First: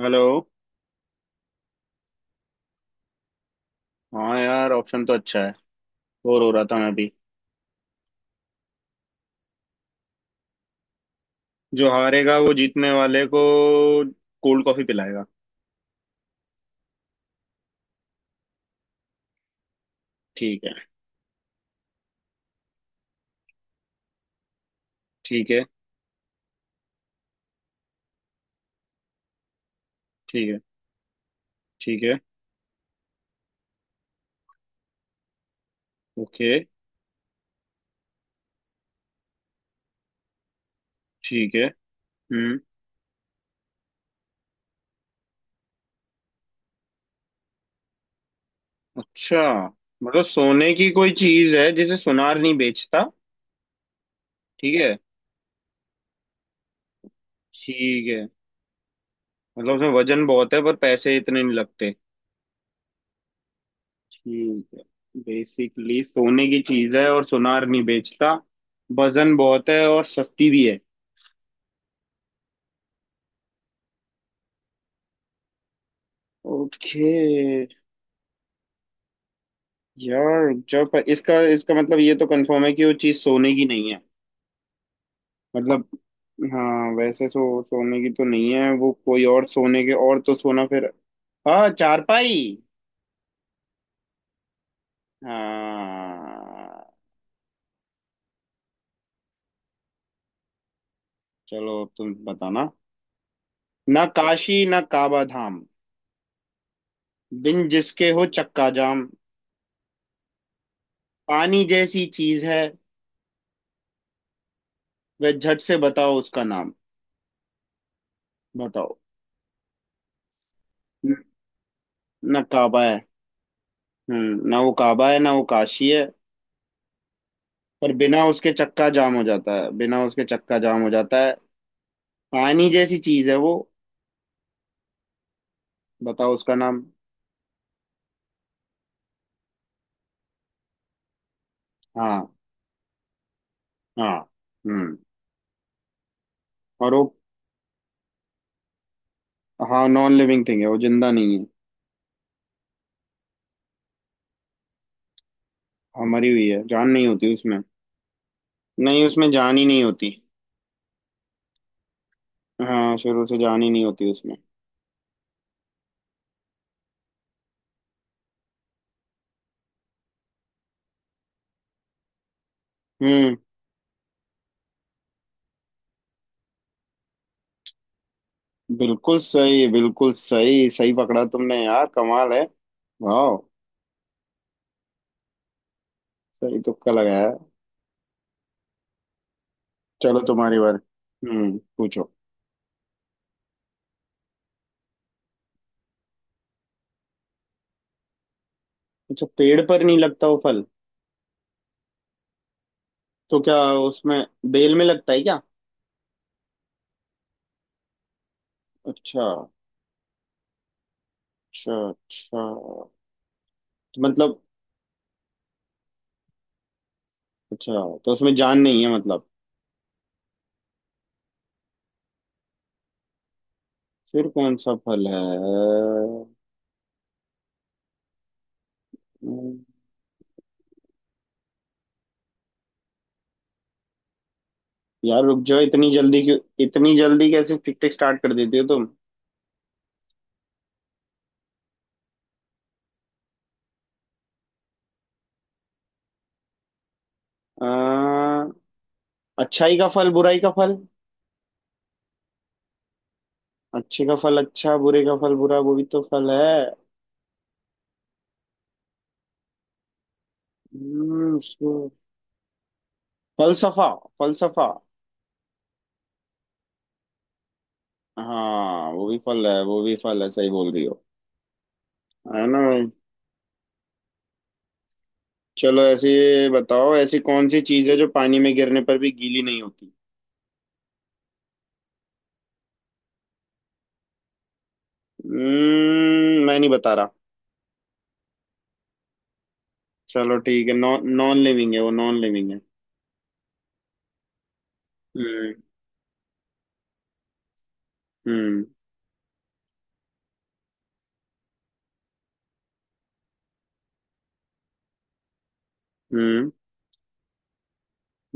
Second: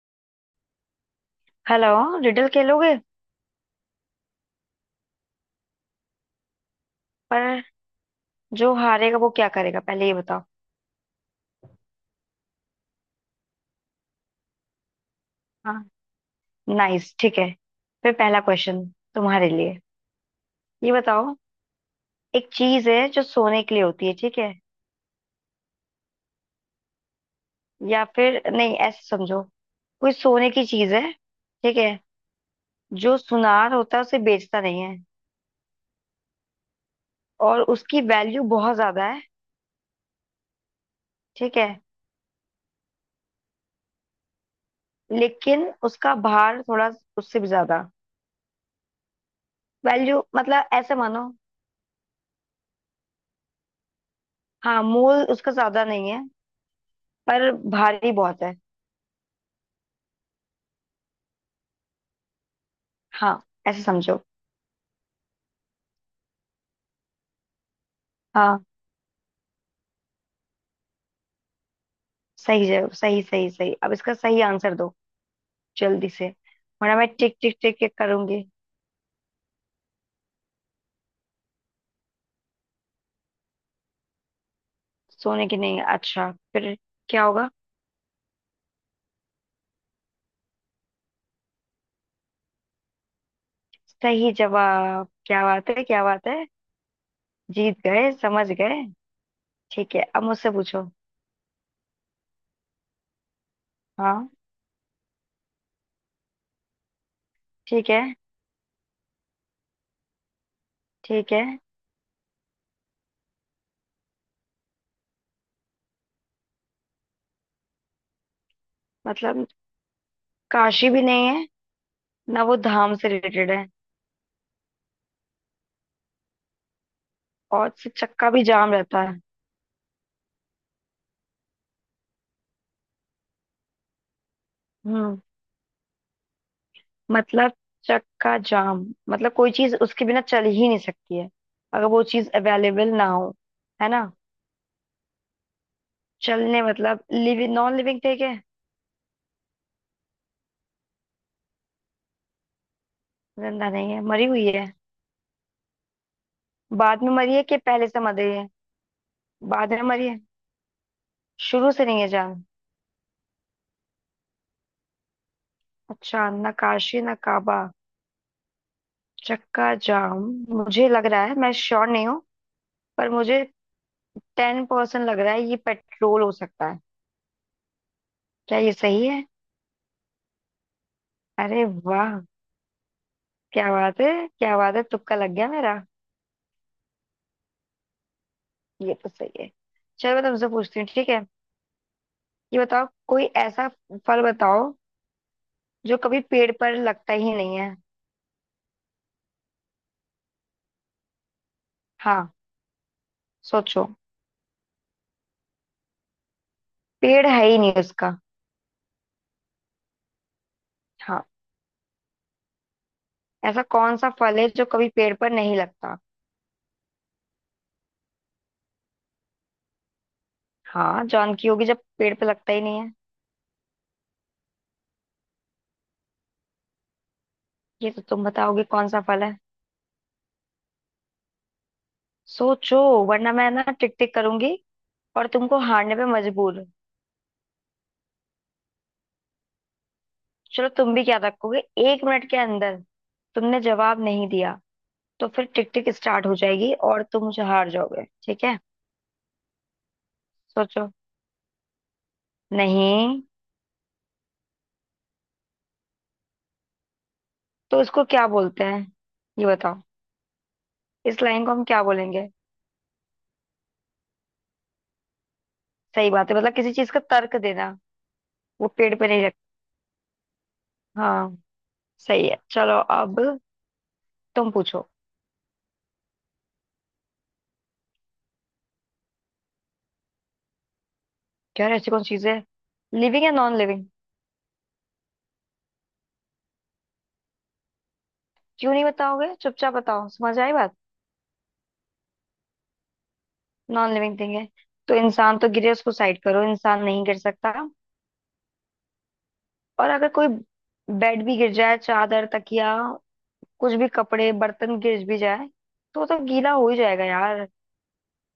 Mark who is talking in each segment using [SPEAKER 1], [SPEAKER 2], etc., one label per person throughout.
[SPEAKER 1] Hello.
[SPEAKER 2] Hello. Riddle खेलोगे?
[SPEAKER 1] हाँ यार ऑप्शन तो अच्छा है। बोर हो रहा था मैं भी।
[SPEAKER 2] पर जो हारेगा वो क्या करेगा पहले ये बताओ।
[SPEAKER 1] जो हारेगा वो जीतने वाले को कोल्ड कॉफी पिलाएगा।
[SPEAKER 2] हाँ, नाइस, ठीक है। फिर पहला क्वेश्चन तुम्हारे लिए।
[SPEAKER 1] ठीक है।
[SPEAKER 2] ये बताओ, एक चीज है जो सोने के लिए होती है, ठीक है?
[SPEAKER 1] ठीक है।
[SPEAKER 2] या फिर नहीं, ऐसे समझो, कोई
[SPEAKER 1] ठीक
[SPEAKER 2] सोने
[SPEAKER 1] है।
[SPEAKER 2] की चीज है, ठीक है?
[SPEAKER 1] ठीक है।
[SPEAKER 2] जो सुनार होता है उसे बेचता नहीं है,
[SPEAKER 1] ओके।
[SPEAKER 2] और उसकी वैल्यू बहुत ज्यादा है,
[SPEAKER 1] ठीक
[SPEAKER 2] ठीक
[SPEAKER 1] है।
[SPEAKER 2] है।
[SPEAKER 1] हम्म।
[SPEAKER 2] लेकिन उसका भार थोड़ा उससे भी ज्यादा।
[SPEAKER 1] अच्छा।
[SPEAKER 2] वैल्यू
[SPEAKER 1] मतलब
[SPEAKER 2] मतलब
[SPEAKER 1] सोने की
[SPEAKER 2] ऐसे
[SPEAKER 1] कोई
[SPEAKER 2] मानो,
[SPEAKER 1] चीज है जिसे सुनार नहीं बेचता। ठीक
[SPEAKER 2] हाँ,
[SPEAKER 1] है।
[SPEAKER 2] मोल उसका ज्यादा नहीं है, पर
[SPEAKER 1] ठीक
[SPEAKER 2] भारी
[SPEAKER 1] है।
[SPEAKER 2] बहुत है।
[SPEAKER 1] मतलब उसमें वजन बहुत है पर पैसे इतने नहीं लगते।
[SPEAKER 2] हाँ, ऐसे समझो।
[SPEAKER 1] ठीक है। बेसिकली सोने की चीज है और सुनार नहीं बेचता।
[SPEAKER 2] हाँ,
[SPEAKER 1] वजन बहुत है और सस्ती भी है।
[SPEAKER 2] सही जवाब, सही सही सही, अब इसका सही आंसर दो जल्दी से, वरना
[SPEAKER 1] ओके।
[SPEAKER 2] मैं टिक टिक टिक टिक करूंगी।
[SPEAKER 1] यार जब इसका इसका मतलब ये तो कंफर्म है कि वो चीज सोने की नहीं है।
[SPEAKER 2] सोने की नहीं?
[SPEAKER 1] मतलब।
[SPEAKER 2] अच्छा, फिर
[SPEAKER 1] हाँ
[SPEAKER 2] क्या
[SPEAKER 1] वैसे
[SPEAKER 2] होगा?
[SPEAKER 1] सोने की तो नहीं है वो कोई और सोने के और तो सोना फिर। हाँ चारपाई।
[SPEAKER 2] सही जवाब, क्या बात है, क्या बात है,
[SPEAKER 1] हाँ।
[SPEAKER 2] जीत गए, समझ गए। ठीक है, अब मुझसे पूछो।
[SPEAKER 1] चलो अब तुम बताना। ना
[SPEAKER 2] हाँ।
[SPEAKER 1] काशी ना काबा धाम, बिन
[SPEAKER 2] ठीक है,
[SPEAKER 1] जिसके हो चक्का जाम।
[SPEAKER 2] ठीक है,
[SPEAKER 1] पानी जैसी चीज है वह, झट से बताओ उसका नाम। बताओ।
[SPEAKER 2] मतलब काशी भी
[SPEAKER 1] न-
[SPEAKER 2] नहीं है,
[SPEAKER 1] ना
[SPEAKER 2] ना वो
[SPEAKER 1] काबा
[SPEAKER 2] धाम
[SPEAKER 1] है।
[SPEAKER 2] से रिलेटेड है,
[SPEAKER 1] ना वो काबा है ना वो काशी है।
[SPEAKER 2] और से
[SPEAKER 1] पर बिना
[SPEAKER 2] चक्का भी
[SPEAKER 1] उसके
[SPEAKER 2] जाम
[SPEAKER 1] चक्का
[SPEAKER 2] रहता
[SPEAKER 1] जाम
[SPEAKER 2] है।
[SPEAKER 1] हो जाता है, बिना उसके चक्का जाम हो जाता है। पानी जैसी चीज है वो।
[SPEAKER 2] हम्म।
[SPEAKER 1] बताओ उसका नाम।
[SPEAKER 2] मतलब चक्का जाम, मतलब कोई चीज उसके बिना चल ही नहीं सकती है अगर वो
[SPEAKER 1] हाँ।
[SPEAKER 2] चीज अवेलेबल ना हो, है ना?
[SPEAKER 1] हाँ। हम्म।
[SPEAKER 2] चलने
[SPEAKER 1] और
[SPEAKER 2] मतलब
[SPEAKER 1] वो।
[SPEAKER 2] लिविंग नॉन लिविंग थिंग है?
[SPEAKER 1] हाँ नॉन लिविंग थिंग है वो जिंदा नहीं है।
[SPEAKER 2] जिंदा नहीं है, मरी हुई है?
[SPEAKER 1] हाँ, मरी हुई है जान
[SPEAKER 2] बाद
[SPEAKER 1] नहीं
[SPEAKER 2] में
[SPEAKER 1] होती
[SPEAKER 2] मरी है कि
[SPEAKER 1] उसमें।
[SPEAKER 2] पहले से मरी है?
[SPEAKER 1] नहीं उसमें जान ही
[SPEAKER 2] बाद में
[SPEAKER 1] नहीं
[SPEAKER 2] मरी
[SPEAKER 1] होती।
[SPEAKER 2] है? शुरू से नहीं है जान?
[SPEAKER 1] हाँ शुरू से जान ही नहीं होती उसमें।
[SPEAKER 2] अच्छा, नक्काशी नकाबा चक्का जाम, मुझे लग रहा है, मैं श्योर नहीं हूँ, पर
[SPEAKER 1] हम्म।
[SPEAKER 2] मुझे 10% लग रहा है ये पेट्रोल हो सकता है। क्या ये सही है?
[SPEAKER 1] बिल्कुल सही सही पकड़ा तुमने
[SPEAKER 2] अरे
[SPEAKER 1] यार
[SPEAKER 2] वाह,
[SPEAKER 1] कमाल है। वाह।
[SPEAKER 2] क्या बात है, क्या बात है, तुक्का लग गया मेरा।
[SPEAKER 1] सही तुक्का लगाया है।
[SPEAKER 2] ये तो सही है। चलो
[SPEAKER 1] चलो
[SPEAKER 2] मैं तुमसे
[SPEAKER 1] तुम्हारी बार
[SPEAKER 2] पूछती हूँ, ठीक है?
[SPEAKER 1] पूछो।
[SPEAKER 2] ये बताओ, कोई ऐसा फल बताओ जो कभी पेड़ पर लगता ही नहीं है।
[SPEAKER 1] अच्छा पेड़ पर नहीं लगता वो फल।
[SPEAKER 2] हाँ,
[SPEAKER 1] तो क्या?
[SPEAKER 2] सोचो।
[SPEAKER 1] उसमें बेल में लगता है क्या?
[SPEAKER 2] पेड़ है ही नहीं उसका।
[SPEAKER 1] अच्छा।
[SPEAKER 2] हाँ,
[SPEAKER 1] अच्छा। अच्छा, तो
[SPEAKER 2] ऐसा कौन सा फल
[SPEAKER 1] मतलब
[SPEAKER 2] है जो कभी पेड़ पर नहीं लगता?
[SPEAKER 1] अच्छा तो उसमें जान नहीं है मतलब।
[SPEAKER 2] हाँ, जॉन की होगी जब पेड़ पर लगता ही नहीं है।
[SPEAKER 1] फिर कौन सा फल है।
[SPEAKER 2] ये तो तुम बताओगे कौन सा फल है, सोचो, वरना मैं ना टिक टिक करूंगी
[SPEAKER 1] यार
[SPEAKER 2] और
[SPEAKER 1] रुक
[SPEAKER 2] तुमको
[SPEAKER 1] जाओ इतनी
[SPEAKER 2] हारने पे
[SPEAKER 1] जल्दी क्यों।
[SPEAKER 2] मजबूर।
[SPEAKER 1] इतनी जल्दी कैसे टिक टिक स्टार्ट कर देती हो तुम।
[SPEAKER 2] चलो तुम भी क्या रखोगे, एक मिनट के अंदर तुमने जवाब नहीं दिया तो फिर टिक टिक स्टार्ट हो जाएगी और तुम मुझे हार जाओगे, ठीक
[SPEAKER 1] अह,
[SPEAKER 2] है?
[SPEAKER 1] अच्छाई का फल बुराई का फल।
[SPEAKER 2] सोचो। नहीं।
[SPEAKER 1] अच्छे का फल अच्छा बुरे का फल बुरा वो भी तो फल है।
[SPEAKER 2] तो इसको क्या बोलते हैं, ये बताओ, इस
[SPEAKER 1] हम्म,
[SPEAKER 2] लाइन को हम क्या
[SPEAKER 1] उसको-
[SPEAKER 2] बोलेंगे।
[SPEAKER 1] फलसफा। फलसफा।
[SPEAKER 2] सही बात है, मतलब किसी चीज का तर्क देना। वो
[SPEAKER 1] हाँ
[SPEAKER 2] पेड़
[SPEAKER 1] वो
[SPEAKER 2] पे
[SPEAKER 1] भी
[SPEAKER 2] नहीं रख,
[SPEAKER 1] फल है वो भी फल है सही बोल रही हो।
[SPEAKER 2] हाँ, सही है।
[SPEAKER 1] है ना?
[SPEAKER 2] चलो अब तुम पूछो।
[SPEAKER 1] चलो ऐसे ये बताओ ऐसी कौन सी चीज है जो पानी में गिरने पर भी गीली नहीं होती।
[SPEAKER 2] क्या ऐसी कौन चीज है? लिविंग या नॉन लिविंग?
[SPEAKER 1] मैं नहीं बता रहा।
[SPEAKER 2] क्यों नहीं बताओगे, चुपचाप बताओ,
[SPEAKER 1] चलो
[SPEAKER 2] समझ आई
[SPEAKER 1] ठीक है
[SPEAKER 2] बात?
[SPEAKER 1] नॉन नॉन लिविंग है वो नॉन लिविंग है।
[SPEAKER 2] नॉन लिविंग थिंग है, तो इंसान तो
[SPEAKER 1] हम्म।
[SPEAKER 2] गिरे उसको साइड करो, इंसान नहीं गिर सकता।
[SPEAKER 1] हम्म।
[SPEAKER 2] और अगर कोई बेड भी गिर जाए, चादर, तकिया, कुछ भी, कपड़े, बर्तन गिर भी जाए तो वो तो
[SPEAKER 1] हम्म।
[SPEAKER 2] गीला हो ही जाएगा यार।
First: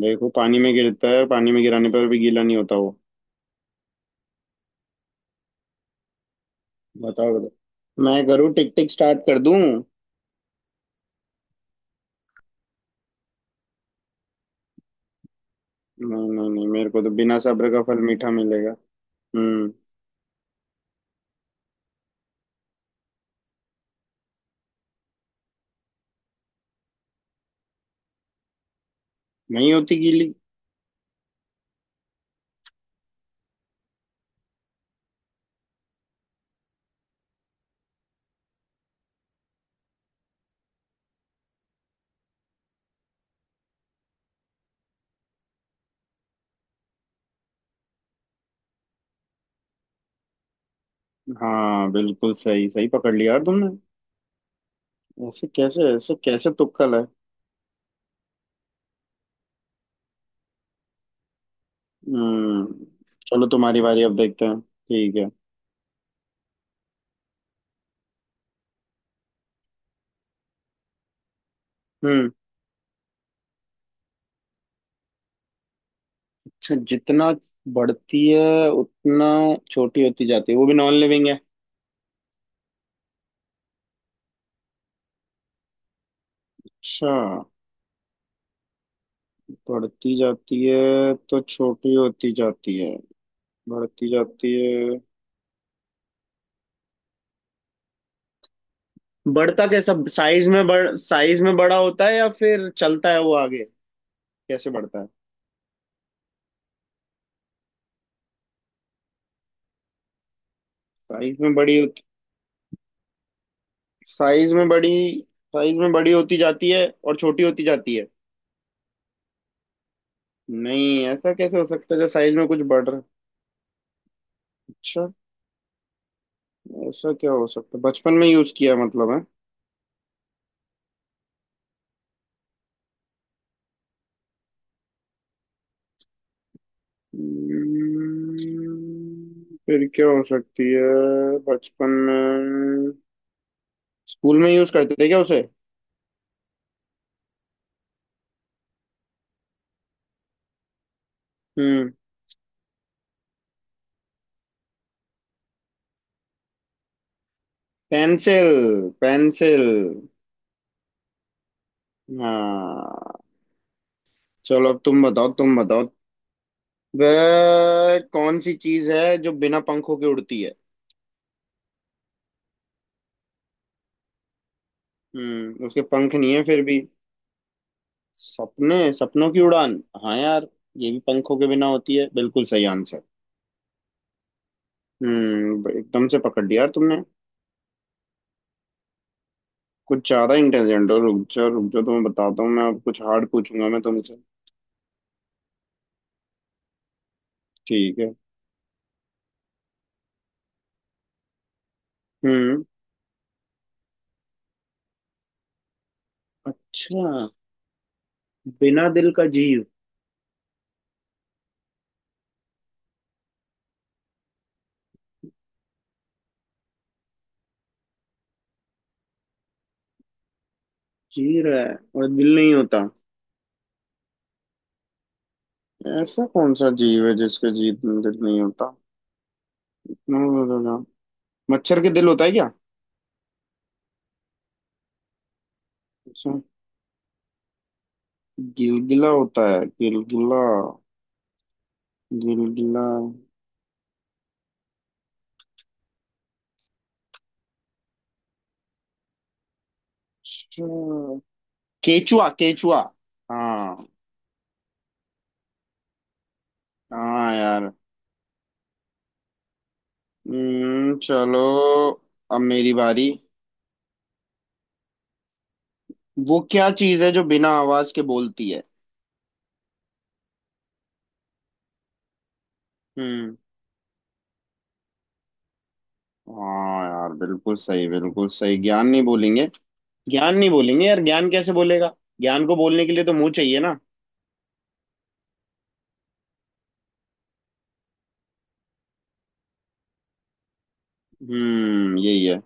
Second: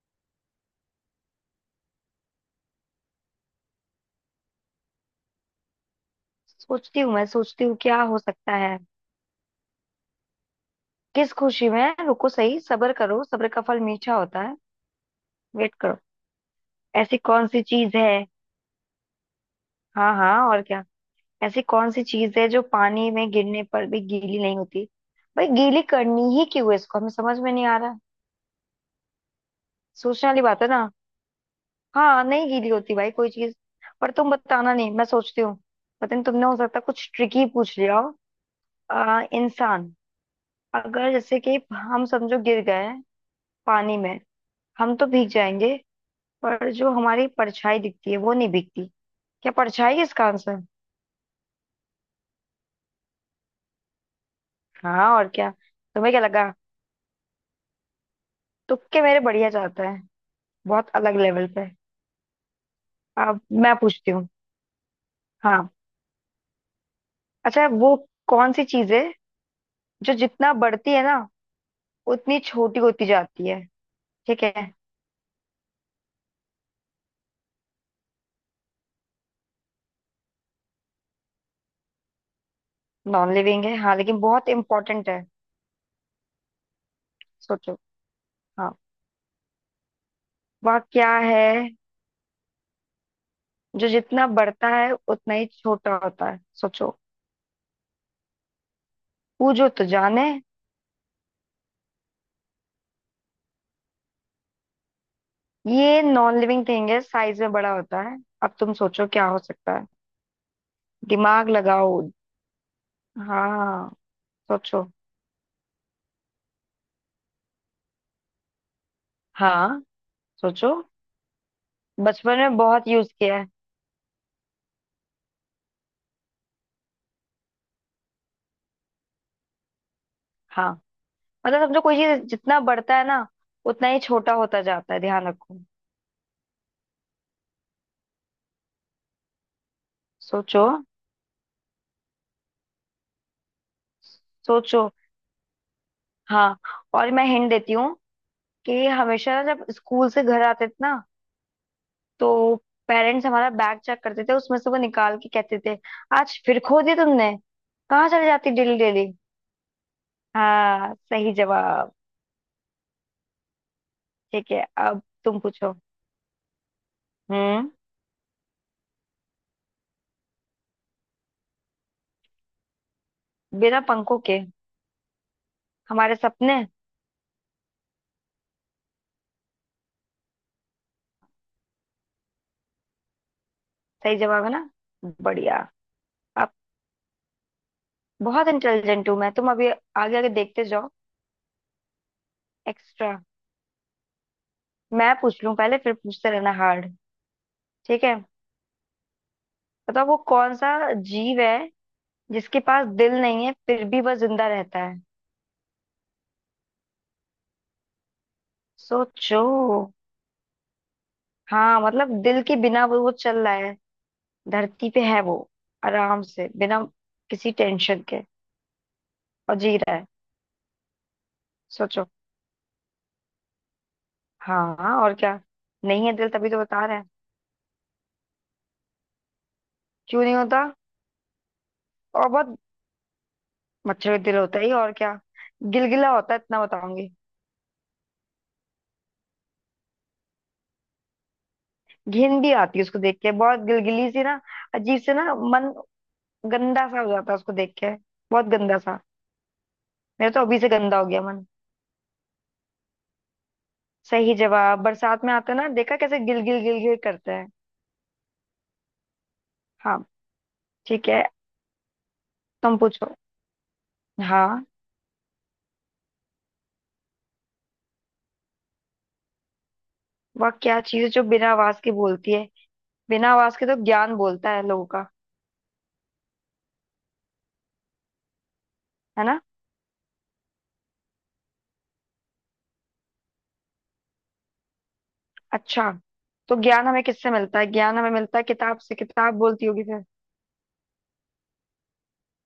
[SPEAKER 1] देखो पानी में गिरता है पानी में गिराने पर भी गीला नहीं होता वो।
[SPEAKER 2] सोचती हूँ, मैं
[SPEAKER 1] बताओ
[SPEAKER 2] सोचती हूँ क्या
[SPEAKER 1] बताओ
[SPEAKER 2] हो
[SPEAKER 1] मैं करूँ
[SPEAKER 2] सकता
[SPEAKER 1] टिक
[SPEAKER 2] है।
[SPEAKER 1] टिक स्टार्ट कर दूं।
[SPEAKER 2] किस खुशी में? रुको, सही, सब्र करो, सब्र का फल मीठा होता है, वेट करो।
[SPEAKER 1] नहीं नहीं नहीं मेरे को तो
[SPEAKER 2] ऐसी
[SPEAKER 1] बिना
[SPEAKER 2] कौन सी
[SPEAKER 1] सब्र का
[SPEAKER 2] चीज
[SPEAKER 1] फल
[SPEAKER 2] है?
[SPEAKER 1] मीठा मिलेगा। हम्म।
[SPEAKER 2] हाँ हाँ, और क्या? ऐसी कौन सी चीज है जो पानी में गिरने पर भी गीली नहीं होती? भाई गीली करनी ही क्यों है इसको, हमें समझ में नहीं आ रहा है।
[SPEAKER 1] नहीं होती
[SPEAKER 2] सोचने
[SPEAKER 1] गीली।
[SPEAKER 2] वाली बात है ना, हाँ, नहीं गीली होती भाई कोई चीज। पर तुम बताना नहीं, मैं सोचती हूँ। पता नहीं तुमने हो सकता है कुछ ट्रिकी पूछ लिया हो। इंसान, अगर जैसे कि हम समझो गिर गए पानी में, हम तो भीग जाएंगे, पर जो हमारी परछाई दिखती है वो नहीं भीगती। क्या परछाई है इसका आंसर?
[SPEAKER 1] हाँ बिल्कुल सही सही पकड़ लिया यार तुमने।
[SPEAKER 2] हाँ, और क्या? तुम्हें
[SPEAKER 1] ऐसे
[SPEAKER 2] क्या
[SPEAKER 1] कैसे
[SPEAKER 2] लगा,
[SPEAKER 1] तुक्कल है।
[SPEAKER 2] तुक्के मेरे बढ़िया जाता है, बहुत अलग लेवल पे।
[SPEAKER 1] हम्म
[SPEAKER 2] अब
[SPEAKER 1] चलो
[SPEAKER 2] मैं
[SPEAKER 1] तुम्हारी बारी
[SPEAKER 2] पूछती
[SPEAKER 1] अब
[SPEAKER 2] हूँ।
[SPEAKER 1] देखते हैं ठीक है।
[SPEAKER 2] हाँ, अच्छा, वो कौन सी चीज है जो जितना बढ़ती है ना,
[SPEAKER 1] हम्म।
[SPEAKER 2] उतनी छोटी होती जाती है, ठीक है?
[SPEAKER 1] अच्छा जितना बढ़ती है उतना छोटी होती जाती है वो भी नॉन लिविंग है।
[SPEAKER 2] नॉन लिविंग है हाँ, लेकिन बहुत इंपॉर्टेंट है।
[SPEAKER 1] अच्छा
[SPEAKER 2] सोचो। हाँ,
[SPEAKER 1] बढ़ती जाती
[SPEAKER 2] वह
[SPEAKER 1] है
[SPEAKER 2] क्या
[SPEAKER 1] तो
[SPEAKER 2] है?
[SPEAKER 1] छोटी होती जाती है।
[SPEAKER 2] जो
[SPEAKER 1] बढ़ती
[SPEAKER 2] जितना
[SPEAKER 1] जाती
[SPEAKER 2] बढ़ता है
[SPEAKER 1] है।
[SPEAKER 2] उतना ही छोटा होता है, सोचो।
[SPEAKER 1] बढ़ता
[SPEAKER 2] पूछो तो
[SPEAKER 1] कैसा
[SPEAKER 2] जाने।
[SPEAKER 1] साइज में बढ़ साइज में बड़ा होता है या फिर चलता है वो आगे। कैसे बढ़ता है।
[SPEAKER 2] ये नॉन लिविंग थिंग है, साइज में बड़ा होता है, अब तुम सोचो क्या हो सकता है,
[SPEAKER 1] साइज
[SPEAKER 2] दिमाग
[SPEAKER 1] में बड़ी
[SPEAKER 2] लगाओ।
[SPEAKER 1] होती।
[SPEAKER 2] हाँ,
[SPEAKER 1] साइज में
[SPEAKER 2] सोचो।
[SPEAKER 1] बड़ी। साइज में बड़ी होती जाती है और छोटी होती जाती है।
[SPEAKER 2] हाँ, सोचो।
[SPEAKER 1] नहीं ऐसा कैसे हो सकता है जो साइज
[SPEAKER 2] बचपन
[SPEAKER 1] में
[SPEAKER 2] में
[SPEAKER 1] कुछ बढ़
[SPEAKER 2] बहुत
[SPEAKER 1] रहा है।
[SPEAKER 2] यूज किया है।
[SPEAKER 1] अच्छा। ऐसा क्या हो सकता है बचपन में यूज किया मतलब है।
[SPEAKER 2] हाँ, मतलब समझो कोई चीज जितना बढ़ता है ना, उतना ही छोटा होता जाता है, ध्यान रखो।
[SPEAKER 1] हम्म, फिर क्या हो
[SPEAKER 2] सोचो।
[SPEAKER 1] सकती है। बचपन में स्कूल में यूज
[SPEAKER 2] सोचो।
[SPEAKER 1] करते थे क्या उसे?
[SPEAKER 2] हाँ, और मैं हिंट देती हूँ कि हमेशा ना, जब स्कूल से घर आते थे ना,
[SPEAKER 1] हम्म।
[SPEAKER 2] तो पेरेंट्स हमारा बैग चेक करते थे, उसमें से वो निकाल के कहते थे, आज फिर खो दिया तुमने, कहाँ चले
[SPEAKER 1] पेंसिल।
[SPEAKER 2] जाती डेली डेली।
[SPEAKER 1] पेंसिल।
[SPEAKER 2] हाँ, सही जवाब।
[SPEAKER 1] हाँ।
[SPEAKER 2] ठीक है,
[SPEAKER 1] चलो अब तुम
[SPEAKER 2] अब
[SPEAKER 1] बताओ
[SPEAKER 2] तुम
[SPEAKER 1] तुम
[SPEAKER 2] पूछो।
[SPEAKER 1] बताओ।
[SPEAKER 2] हम्म,
[SPEAKER 1] वह कौन सी चीज है जो बिना पंखों के उड़ती है?
[SPEAKER 2] बिना पंखों के?
[SPEAKER 1] उसके पंख
[SPEAKER 2] हमारे
[SPEAKER 1] नहीं है फिर
[SPEAKER 2] सपने।
[SPEAKER 1] भी। सपने सपनों की उड़ान। हाँ यार। ये भी पंखों के बिना होती है बिल्कुल सही आंसर।
[SPEAKER 2] सही जवाब है ना? बढ़िया।
[SPEAKER 1] एकदम से पकड़
[SPEAKER 2] अब
[SPEAKER 1] लिया यार तुमने।
[SPEAKER 2] बहुत इंटेलिजेंट हूं मैं, तुम अभी
[SPEAKER 1] कुछ
[SPEAKER 2] आगे आगे
[SPEAKER 1] ज्यादा
[SPEAKER 2] देखते जाओ।
[SPEAKER 1] इंटेलिजेंट हो रुक जाओ तुम्हें बताता हूँ मैं अब कुछ
[SPEAKER 2] एक्स्ट्रा
[SPEAKER 1] हार्ड पूछूंगा मैं तुमसे।
[SPEAKER 2] मैं पूछ लूं पहले, फिर पूछते रहना हार्ड।
[SPEAKER 1] ठीक
[SPEAKER 2] ठीक
[SPEAKER 1] है।
[SPEAKER 2] है, बताओ, वो कौन सा जीव है जिसके
[SPEAKER 1] हम्म।
[SPEAKER 2] पास दिल नहीं है फिर भी वह जिंदा रहता है?
[SPEAKER 1] अच्छा बिना दिल का
[SPEAKER 2] सोचो।
[SPEAKER 1] जीव।
[SPEAKER 2] हाँ, मतलब दिल के बिना वो चल रहा है, धरती पे है वो, आराम से बिना किसी टेंशन के और जी रहा है।
[SPEAKER 1] जी रहा है
[SPEAKER 2] सोचो।
[SPEAKER 1] और दिल नहीं होता।
[SPEAKER 2] हाँ हाँ, और क्या? नहीं है
[SPEAKER 1] ऐसा
[SPEAKER 2] दिल, तभी
[SPEAKER 1] कौन
[SPEAKER 2] तो
[SPEAKER 1] सा
[SPEAKER 2] बता रहे
[SPEAKER 1] जीव
[SPEAKER 2] हैं।
[SPEAKER 1] है जिसके दिल नहीं होता।
[SPEAKER 2] क्यों नहीं होता?
[SPEAKER 1] हम्म, मच्छर के दिल होता
[SPEAKER 2] और
[SPEAKER 1] है क्या?
[SPEAKER 2] बहुत। मच्छर का दिल होता ही, और क्या। गिलगिला
[SPEAKER 1] अच्छा।
[SPEAKER 2] होता है, इतना बताऊंगी।
[SPEAKER 1] गिलगिला होता है गिलगिला।
[SPEAKER 2] घिन भी आती
[SPEAKER 1] गिलगिला।
[SPEAKER 2] है उसको देख के, बहुत गिलगिली सी ना, अजीब से ना, मन गंदा सा हो जाता है उसको देख के, बहुत गंदा सा, मेरा तो अभी से गंदा हो
[SPEAKER 1] अच्छा,
[SPEAKER 2] गया मन।
[SPEAKER 1] केचुआ। केचुआ। हाँ।
[SPEAKER 2] सही जवाब, बरसात में आते हैं ना, देखा कैसे गिल गिल गिल गिल करते
[SPEAKER 1] हाँ
[SPEAKER 2] हैं।
[SPEAKER 1] यार।
[SPEAKER 2] हाँ, ठीक है,
[SPEAKER 1] चलो। अब मेरी
[SPEAKER 2] तुम
[SPEAKER 1] बारी।
[SPEAKER 2] पूछो। हाँ,
[SPEAKER 1] वो क्या चीज है जो बिना आवाज के बोलती है?
[SPEAKER 2] वह क्या चीज़ है जो बिना आवाज के बोलती है? बिना
[SPEAKER 1] हम्म।
[SPEAKER 2] आवाज के तो ज्ञान बोलता है लोगों का,
[SPEAKER 1] हाँ यार बिल्कुल सही ज्ञान नहीं
[SPEAKER 2] है ना?
[SPEAKER 1] बोलेंगे। ज्ञान नहीं बोलेंगे यार ज्ञान कैसे बोलेगा। ज्ञान को बोलने के लिए तो मुंह चाहिए ना।
[SPEAKER 2] अच्छा, तो ज्ञान हमें किससे मिलता है? ज्ञान हमें मिलता है किताब से, किताब बोलती होगी फिर।
[SPEAKER 1] यही है।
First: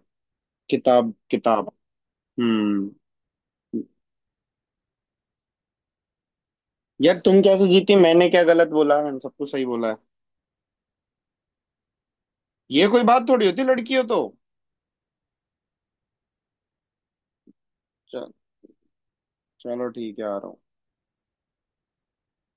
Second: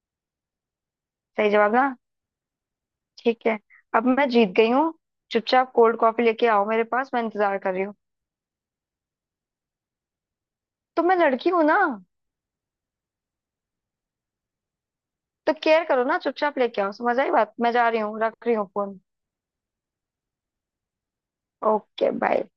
[SPEAKER 1] किताब।
[SPEAKER 2] सही
[SPEAKER 1] किताब।
[SPEAKER 2] जवाब ना?
[SPEAKER 1] हम्म।
[SPEAKER 2] ठीक है, अब मैं जीत गई हूँ, चुपचाप कोल्ड कॉफी लेके आओ मेरे पास,
[SPEAKER 1] यार
[SPEAKER 2] मैं
[SPEAKER 1] तुम
[SPEAKER 2] इंतजार
[SPEAKER 1] कैसे
[SPEAKER 2] कर रही हूँ।
[SPEAKER 1] जीती मैंने क्या गलत बोला मैंने सब कुछ सही बोला है।
[SPEAKER 2] तो मैं लड़की हूँ ना,
[SPEAKER 1] ये कोई बात थोड़ी होती लड़की हो तो।
[SPEAKER 2] तो केयर करो ना, चुपचाप लेके आओ, समझ आई बात? मैं जा रही हूँ,
[SPEAKER 1] चल।
[SPEAKER 2] रख रही हूँ फोन।
[SPEAKER 1] चलो ठीक है आ रहा हूँ।
[SPEAKER 2] Okay bye.